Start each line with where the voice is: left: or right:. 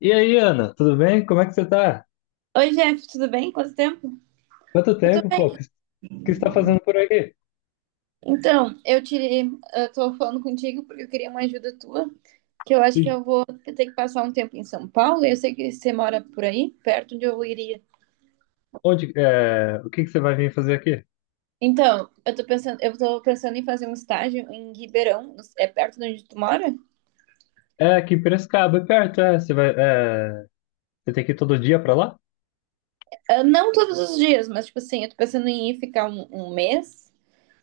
left: E aí, Ana, tudo bem? Como é que você tá?
right: Oi, Jeff, tudo bem? Quanto tempo?
left: Quanto
right: Eu tô
left: tempo, pô?
right: bem.
left: O que você tá fazendo por aqui?
right: Então, eu tô falando contigo porque eu queria uma ajuda tua, que eu acho que
left: E
right: eu vou ter que passar um tempo em São Paulo, e eu sei que você mora por aí, perto de onde eu iria.
left: onde, o que que você vai vir fazer aqui?
right: Então, eu tô pensando em fazer um estágio em Ribeirão, é perto de onde tu mora?
left: É, aqui em Piracicaba, é perto, é. Você tem que ir todo dia pra lá?
right: Ah, não todos os dias, mas tipo assim, eu tô pensando em ir ficar um mês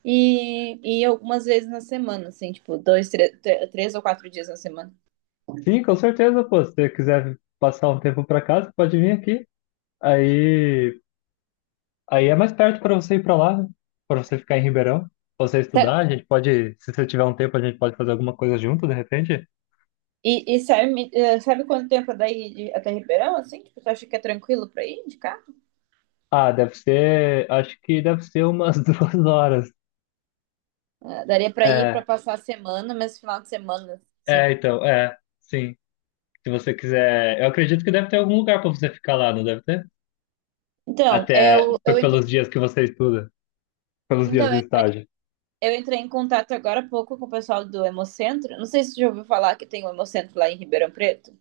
right: e algumas vezes na semana, assim, tipo, 3 ou 4 dias na semana.
left: Sim, com certeza, pô. Se você quiser passar um tempo pra casa, pode vir aqui. Aí, aí é mais perto pra você ir pra lá, né? Pra você ficar em Ribeirão, pra você estudar. A gente pode, se você tiver um tempo, a gente pode fazer alguma coisa junto, de repente.
right: E sabe, sabe quanto tempo é até Ribeirão, assim? Tipo, tu acha que é tranquilo pra ir de carro?
left: Ah, deve ser, acho que deve ser umas 2 horas.
right: Ah, daria pra ir pra
left: É,
right: passar a semana, mas final de semana, assim.
left: é, então, sim. Se você quiser, eu acredito que deve ter algum lugar para você ficar lá, não deve ter?
right: Então,
left: Até pelos dias que você estuda, pelos dias
right: então,
left: do
right: eu
left: estágio.
right: eu entrei em contato agora há pouco com o pessoal do Hemocentro. Não sei se você já ouviu falar que tem um Hemocentro lá em Ribeirão Preto.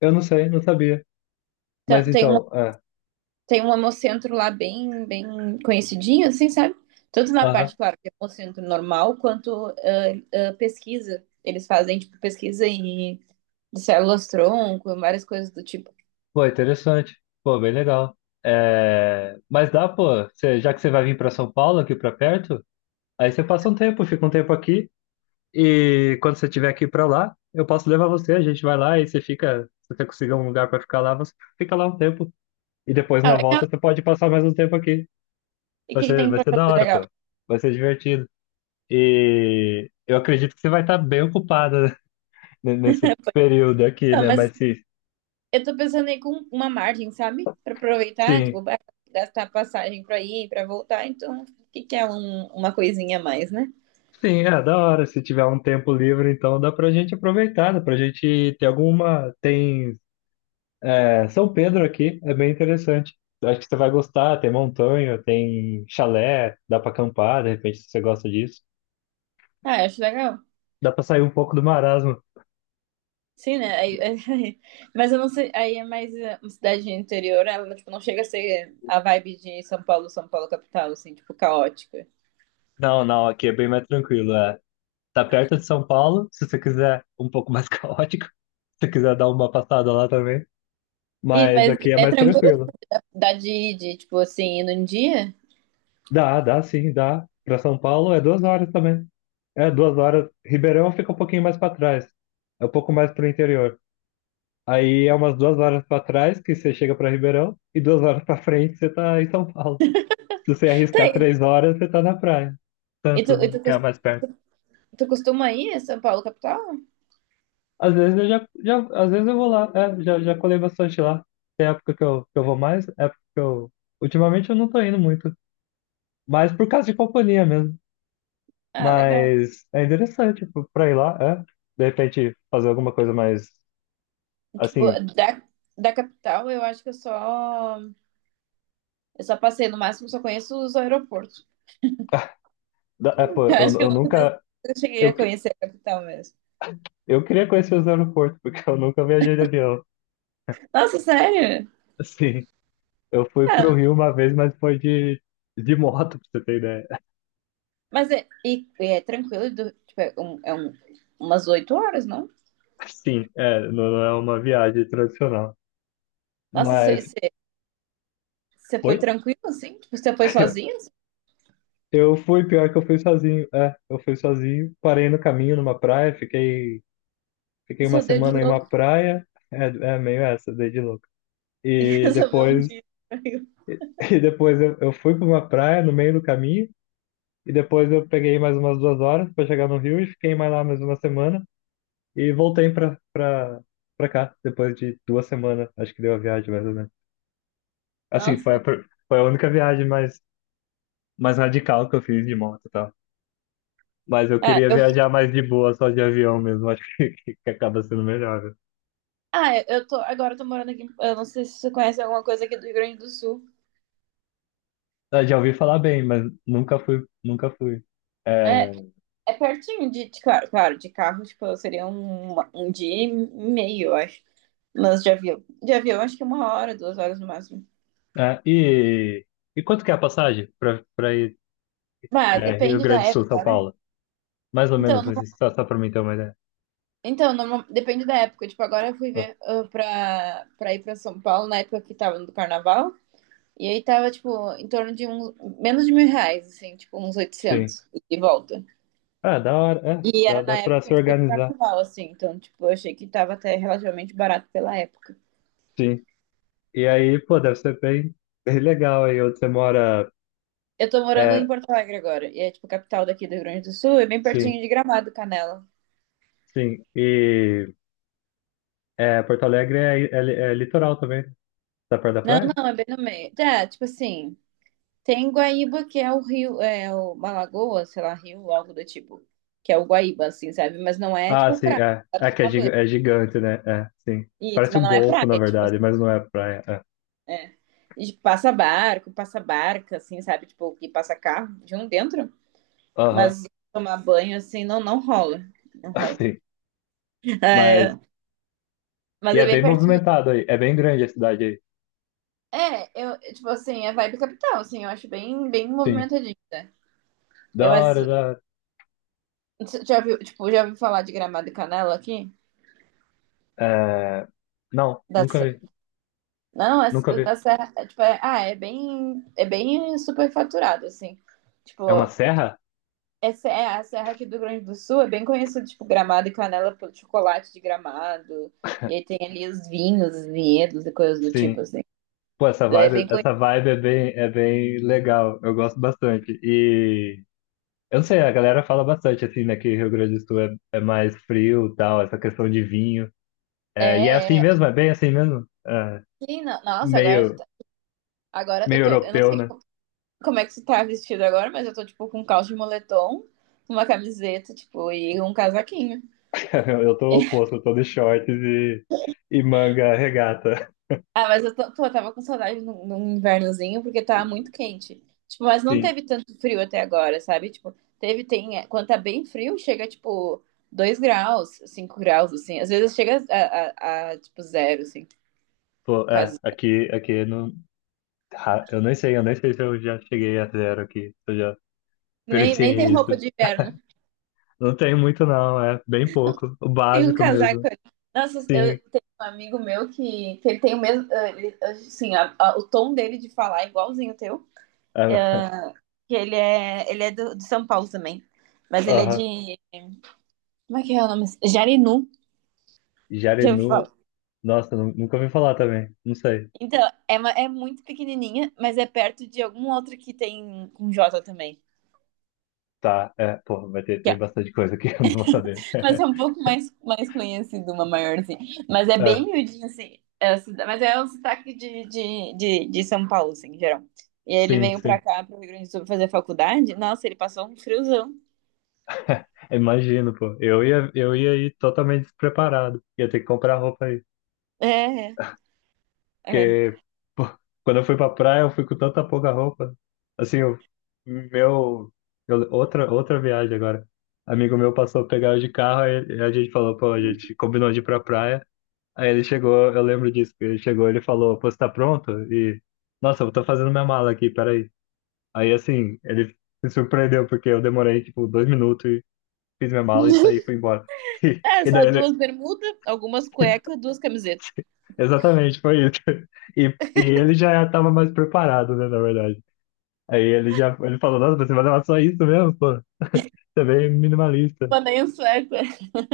left: Eu não sei, não sabia. Mas
right: Então, tem um,
left: então, é.
right: tem um Hemocentro lá bem, bem conhecidinho, assim, sabe? Tanto na
left: Aham.
right: parte, claro, de Hemocentro normal, quanto pesquisa. Eles fazem, tipo, pesquisa e de células-tronco, várias coisas do tipo.
left: Pô, interessante. Pô, bem legal. É, mas dá, pô, já que você vai vir para São Paulo, aqui para perto, aí você passa um tempo, fica um tempo aqui, e quando você estiver aqui para lá, eu posso levar você, a gente vai lá e você fica, se você conseguir um lugar para ficar lá, você fica lá um tempo. E depois
right: Ah,
left: na volta
right: legal.
left: você pode passar mais um tempo aqui.
right: E o
left: Vai
right: que, que
left: ser,
right: tem
left: vai
right: pra
left: ser da
right: fazer
left: hora,
right: legal?
left: pô. Vai ser divertido. E eu acredito que você vai estar bem ocupada né, nesse período aqui,
right: Não,
left: né?
right: mas
left: Mas se,
right: eu tô pensando aí com uma margem, sabe? Pra aproveitar,
left: sim,
right: tipo, gastar passagem pra ir, pra voltar. Então, o que, que é uma coisinha a mais, né?
left: sim, é da hora. Se tiver um tempo livre, então dá pra gente aproveitar, dá pra gente ter alguma. Tem, São Pedro aqui, é bem interessante. Eu acho que você vai gostar. Tem montanha, tem chalé, dá pra acampar, de repente, se você gosta disso.
right: Ah, eu acho legal.
left: Dá pra sair um pouco do marasmo.
right: Sim, né? Mas eu não sei. Aí é mais é, uma cidade interior, ela, tipo, não chega a ser a vibe de São Paulo, São Paulo capital, assim, tipo, caótica.
left: Não, não, aqui é bem mais tranquilo. Tá perto de São Paulo, se você quiser um pouco mais caótico, se você quiser dar uma passada lá também.
right: E,
left: Mas
right: mas
left: aqui é
right: é
left: mais
right: tranquilo?
left: tranquilo.
right: Dá de, tipo, assim, ir num dia?
left: Dá, dá sim, dá. Pra São Paulo é 2 horas também. É, duas horas. Ribeirão fica um pouquinho mais pra trás. É um pouco mais pro interior. Aí é umas 2 horas pra trás que você chega pra Ribeirão e 2 horas pra frente você tá em São Paulo. Se você
right: Tá,
left: arriscar
right: aí,
left: 3 horas, você tá na praia.
right: e tu,
left: Tanto,
right: e
left: né?
right: tu
left: Que é mais perto.
right: tu costuma ir a São Paulo, capital?
left: Às vezes eu já às vezes eu vou lá, já colei bastante lá. Tem época que eu vou mais, época que eu. Ultimamente eu não tô indo muito. Mas por causa de companhia mesmo.
right: Ah, legal.
left: Mas é interessante pô, pra ir lá, é. De repente fazer alguma coisa mais
right: Tipo,
left: assim.
right: da, da capital, eu acho que eu só. Eu só passei, no máximo, só conheço os aeroportos.
left: É, pô,
right: Eu
left: eu,
right: acho que eu
left: eu
right: nunca des-
left: nunca.
right: eu cheguei
left: Eu,
right: a
left: que-
right: conhecer a capital mesmo.
left: eu queria conhecer os aeroportos, porque eu nunca viajei de avião.
right: Nossa, sério?
left: Assim, eu fui pro
right: Ah,
left: Rio uma vez, mas foi de moto, pra você ter ideia.
right: mas é tranquilo, tipo, umas 8 horas, não?
left: Sim, não, não é uma viagem tradicional.
right: Nossa,
left: Mas
right: você foi
left: foi.
right: tranquilo assim? Tipo, você foi sozinho? Assim?
left: Eu fui, pior que eu fui sozinho. É, eu fui sozinho, parei no caminho numa praia, fiquei uma
right: Só deu de
left: semana em uma
right: louco.
left: praia. É, é meio essa, dei de louco.
right: E
left: E
right: resolveu um
left: depois,
right: dia.
left: e depois eu fui para uma praia no meio do caminho, e depois eu peguei mais umas 2 horas para chegar no Rio e fiquei mais lá mais uma semana e voltei para cá depois de 2 semanas, acho que deu a viagem mais ou menos. Assim, foi a,
right: Nossa.
left: pr- foi a única viagem mais radical que eu fiz de moto, e mas eu
right: Ah,
left: queria
right: eu
left: viajar mais de boa, só de avião mesmo. Acho que acaba sendo melhor, né?
right: Ah, é, agora eu tô morando aqui. Eu não sei se você conhece alguma coisa aqui do Rio Grande do Sul.
left: Ah, já ouvi falar bem, mas nunca fui, nunca fui. É,
right: É, é pertinho de, claro, claro, de carro, tipo, seria um dia e meio, eu acho. Mas de avião. De avião, acho que é uma hora, 2 horas no máximo.
left: é, e quanto que é a passagem para ir,
right: Ah,
left: Rio
right: depende
left: Grande
right: da
left: do Sul, São
right: época, né?
left: Paulo? Mais ou
right: Então,
left: menos, assim,
right: no-
left: só para mim ter uma ideia.
right: então no- depende da época. Tipo, agora eu fui
left: Ah,
right: ver pra, pra ir pra São Paulo na época que tava no carnaval. E aí tava, tipo, em torno de menos de 1.000 reais, assim, tipo, uns
left: sim.
right: 800 e volta.
left: Ah, da hora. É,
right: E
left: dá,
right: era
left: dá
right: na
left: para
right: época,
left: se
right: tipo, do
left: organizar.
right: carnaval, assim. Então, tipo, eu achei que tava até relativamente barato pela época.
left: Sim. E aí, pô, deve ser bem, bem legal aí onde você mora.
right: Eu tô morando em
left: É,
right: Porto Alegre agora. E é, tipo, a capital daqui do Rio Grande do Sul. É bem pertinho
left: sim,
right: de Gramado, Canela.
left: sim. E Porto Alegre é litoral também. Tá perto da
right: Não,
left: praia?
right: não, é bem no meio. Tá, tipo assim. Tem Guaíba, que é o rio. É o uma lagoa, sei lá, rio, algo do tipo. Que é o Guaíba, assim, sabe? Mas não é,
left: Ah,
right: tipo,
left: sim,
right: praia.
left: é.
right: Dá pra
left: É que é,
right: tomar banho.
left: é gigante, né? É, sim.
right: Isso,
left: Parece
right: mas
left: um
right: não é
left: golfo,
right: praia,
left: na
right: tipo assim,
left: verdade, mas não é praia, é.
right: é. E, tipo, passa barco, passa barca, assim, sabe? Tipo, que passa carro de um dentro.
left: Aham,
right: Mas tomar banho, assim, não, não rola. Não rola.
left: sim. Mas.
right: É,
left: E
right: mas é
left: é
right: bem
left: bem
right: pertinho.
left: movimentado aí. É bem grande a cidade aí.
right: É, eu, tipo assim, é vibe capital, assim, eu acho bem, bem
left: Sim.
right: movimentadinho, né?
left: Da
right: Eu mas,
left: hora, da hora.
right: já ouviu falar de Gramado e Canela aqui?
left: É... Não,
right: Da,
left: nunca
right: Se-
left: vi.
right: Não, é,
left: Nunca vi.
right: da Serra, é, tipo, é, é bem superfaturado, assim.
left: É uma
right: Tipo,
left: serra?
right: é a Serra aqui do Rio Grande do Sul é bem conhecida, tipo, Gramado e Canela pelo chocolate de Gramado, e aí tem ali os vinhos, os vinhedos e coisas do
left: Sim.
right: tipo, assim.
left: Pô,
right: É bem.
left: essa vibe é bem legal. Eu gosto bastante. E. Eu não sei, a galera fala bastante assim, né? Que Rio Grande do Sul é mais frio e tal, essa questão de vinho. É, e é
right: É,
left: assim
right: é.
left: mesmo, é bem assim mesmo. É.
right: Sim, nossa, agora,
left: Meio,
right: agora eu
left: meio
right: tô. Eu não
left: europeu,
right: sei
left: né?
right: como é que tu tá vestido agora, mas eu tô, tipo, com um calço de moletom, uma camiseta, tipo, e um casaquinho.
left: Cara, eu tô oposto, eu tô de shorts e manga regata.
right: Ah, mas eu tô, pô, eu tava com saudade num invernozinho, porque tava muito quente. Tipo, mas não
left: Sim,
right: teve tanto frio até agora, sabe? Tipo, teve, tem. Quando tá bem frio, chega, tipo, 2 graus, 5 graus, assim. Às vezes chega a tipo, zero, assim,
left: pô,
right: quase.
left: aqui não. Eu nem sei se eu já cheguei a zero aqui, se eu já
right: Nem, nem
left: experienciei
right: tem roupa
left: isso.
right: de inverno.
left: Não tem muito, não, é bem pouco, o
right: Tem um
left: básico
right: casaco
left: mesmo.
right: ali. Nossa, eu
left: Sim,
right: tenho um amigo meu que ele tem o mesmo. Assim, o tom dele de falar é igualzinho o teu.
left: é,
right: Que ele é do, de São Paulo também. Mas ele é
left: aham.
right: de. Como é que é o nome? Jarinu, já ouvi
left: Jarinu,
right: falar.
left: nossa, nunca ouvi falar também, não sei.
right: Então, é muito pequenininha, mas é perto de algum outro que tem com J também.
left: Tá, pô, tem bastante coisa aqui, eu não vou saber.
right: Mas é um pouco mais, mais conhecido, uma maiorzinha. Mas é bem
left: É,
right: miudinho, assim. É o mas é um sotaque de São Paulo, assim, em geral. E aí ele
left: sim,
right: veio
left: sim.
right: pra cá, pro Rio Grande do Sul, pra fazer faculdade. Nossa, ele passou um friozão.
left: Imagino, pô. Eu ia ir totalmente despreparado. Ia ter que comprar roupa aí.
right: É, é.
left: Porque, pô, quando eu fui pra praia, eu fui com tanta pouca roupa. Assim, eu, meu. Outra viagem agora. Amigo meu passou a pegar eu de carro, aí a gente falou, pô, a gente combinou de ir pra praia. Aí ele chegou, eu lembro disso, que ele chegou, ele falou, pô, você tá pronto? E, nossa, eu tô fazendo minha mala aqui, peraí. Aí, assim, ele se surpreendeu, porque eu demorei, tipo, 2 minutos e fiz minha mala e saí e fui embora.
right: É,
left: E,
right: só
left: daí ele.
right: duas bermudas, algumas cuecas, duas camisetas.
left: Exatamente, foi isso. E, e ele já estava mais preparado, né, na verdade. Aí ele já ele falou, nossa, você vai levar só isso mesmo, pô? Você é bem minimalista.
right: Mandei um sueco.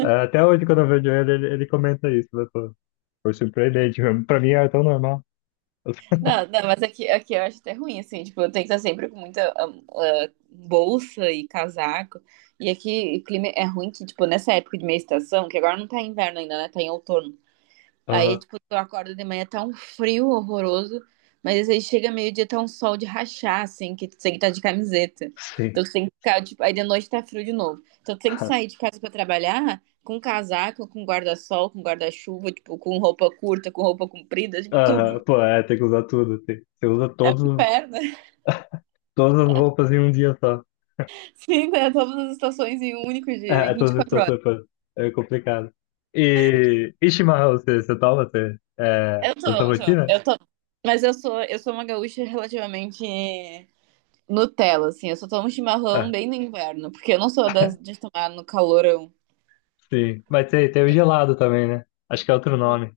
left: É, até hoje, quando eu vejo ele, ele comenta isso, né, pô? Foi surpreendente mesmo. Pra mim era tão normal. Eu fico,
right: Não, não, mas aqui, aqui eu acho até ruim, assim, tipo, eu tenho que estar sempre com muita bolsa e casaco. E aqui o clima é ruim que, tipo, nessa época de meia estação, que agora não tá inverno ainda, né? Tá em outono. Aí,
left: aham,
right: tipo, tu acorda de manhã, tá um frio horroroso, mas aí chega meio-dia, tá um sol de rachar, assim, que tu tem que estar de camiseta.
left: sim.
right: Então tu tem que ficar, tipo, aí de noite tá frio de novo. Então tu tem que sair de casa pra trabalhar com casaco, com guarda-sol, com guarda-chuva, tipo, com roupa curta, com roupa comprida, tipo, tudo.
left: Aham, pô, é, tem que usar tudo. Tem, você usa
right: Inferno.
left: todas as roupas em um dia só.
right: Sim, né? Todas as estações em um único dia, em
left: É, todas as
right: 24 horas.
left: estações, pô. É complicado. E chimarrão, você toma? Você, é,
right: Eu tô,
left: da sua
right: eu tô,
left: rotina?
right: eu tô. Mas eu sou uma gaúcha relativamente Nutella, assim. Eu só tomo chimarrão bem no inverno, porque eu não sou das de tomar no calorão.
left: Sim, mas tem o gelado também, né? Acho que é outro nome.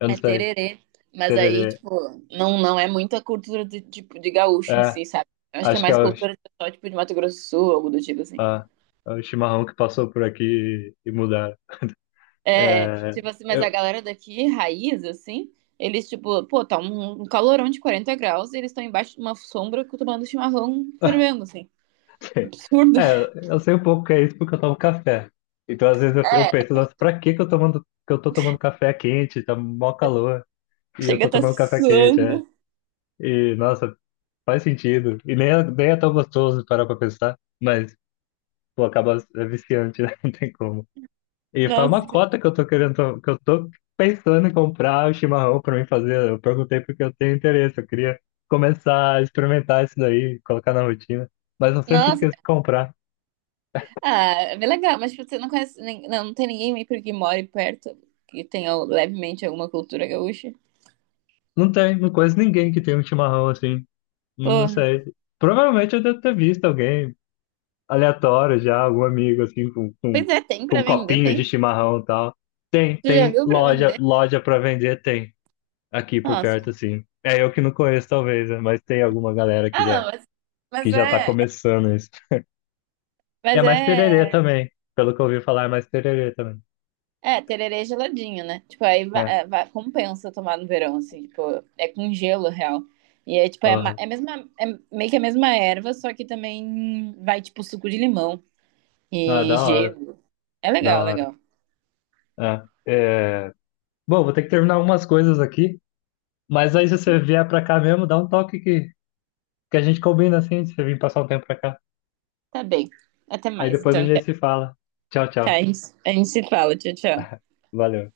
left: Eu não
right: É
left: sei.
right: tererê. Mas aí,
left: Tererê.
right: tipo, não, não é muita cultura de, tipo, de gaúcho em
left: É,
right: si, sabe? Eu acho que é
left: acho que
right: mais cultura de pessoal, tipo, de Mato Grosso do Sul, algo do tipo assim.
left: ah, é o chimarrão que passou por aqui e mudaram.
right: É,
left: É,
right: tipo assim, mas a
left: eu,
right: galera daqui, raiz, assim, eles, tipo, pô, tá um calorão de 40 graus e eles estão embaixo de uma sombra tomando chimarrão fervendo, assim. Absurdo.
left: é, eu sei um pouco que é isso porque eu tomo café. Então, às vezes, eu
right: É,
left: penso, nossa, pra que que eu tô tomando café quente? Tá mó calor. E eu
right: chega a
left: tô
right: tá
left: tomando café quente, é.
right: suando.
left: E, nossa, faz sentido. E nem, nem é tão gostoso parar pra pensar. Mas, pô, acaba é viciante, né? Não tem como. E faz uma
right: Nossa,
left: cota que eu tô querendo, que eu tô pensando em comprar o chimarrão pra mim fazer. Eu perguntei porque eu tenho interesse, eu queria começar a experimentar isso daí, colocar na rotina. Mas eu sempre
right: nossa.
left: esqueço de comprar.
right: Ah, é bem legal, mas tipo, você não conhece, não, não tem ninguém meio que more perto que tenha levemente alguma cultura gaúcha.
left: Não tem, não conheço ninguém que tem um chimarrão assim. Não, não
right: Pô,
left: sei. Provavelmente eu devo ter visto alguém aleatório já, algum amigo assim com, com,
right: pois é, tem
left: com
right: pra
left: um
right: vender,
left: copinho de
right: tem.
left: chimarrão e tal. Tem,
right: Você já
left: tem
right: viu pra
left: loja,
right: vender?
left: loja para vender, tem aqui por
right: Nossa.
left: perto assim. É eu que não conheço talvez, né? Mas tem alguma galera que
right: Ah, não,
left: já
right: mas,
left: que
right: mas
left: já tá
right: é.
left: começando isso. E é
right: Mas
left: mais tererê
right: é.
left: também. Pelo que eu ouvi falar, é mais tererê também.
right: É, tererê geladinho, né? Tipo, aí va-
left: É.
right: é, va- compensa tomar no verão, assim, tipo, é com gelo, real. E é tipo, é, ma-
left: Porra.
right: é, a mesma, é meio que a mesma erva, só que também vai, tipo, suco de limão
left: Ah,
right: e
left: da hora.
right: gelo. É
left: Da
right: legal,
left: hora.
right: legal.
left: É. É, bom, vou ter que terminar algumas coisas aqui. Mas aí, se você vier pra cá mesmo, dá um toque que a gente combina assim, de você vir passar um tempo pra cá.
right: Tá bem. Até
left: Aí
right: mais,
left: depois a
right: então.
left: gente se fala. Tchau,
right: Tá,
left: tchau.
right: a gente se fala. Tchau, tchau.
left: Valeu.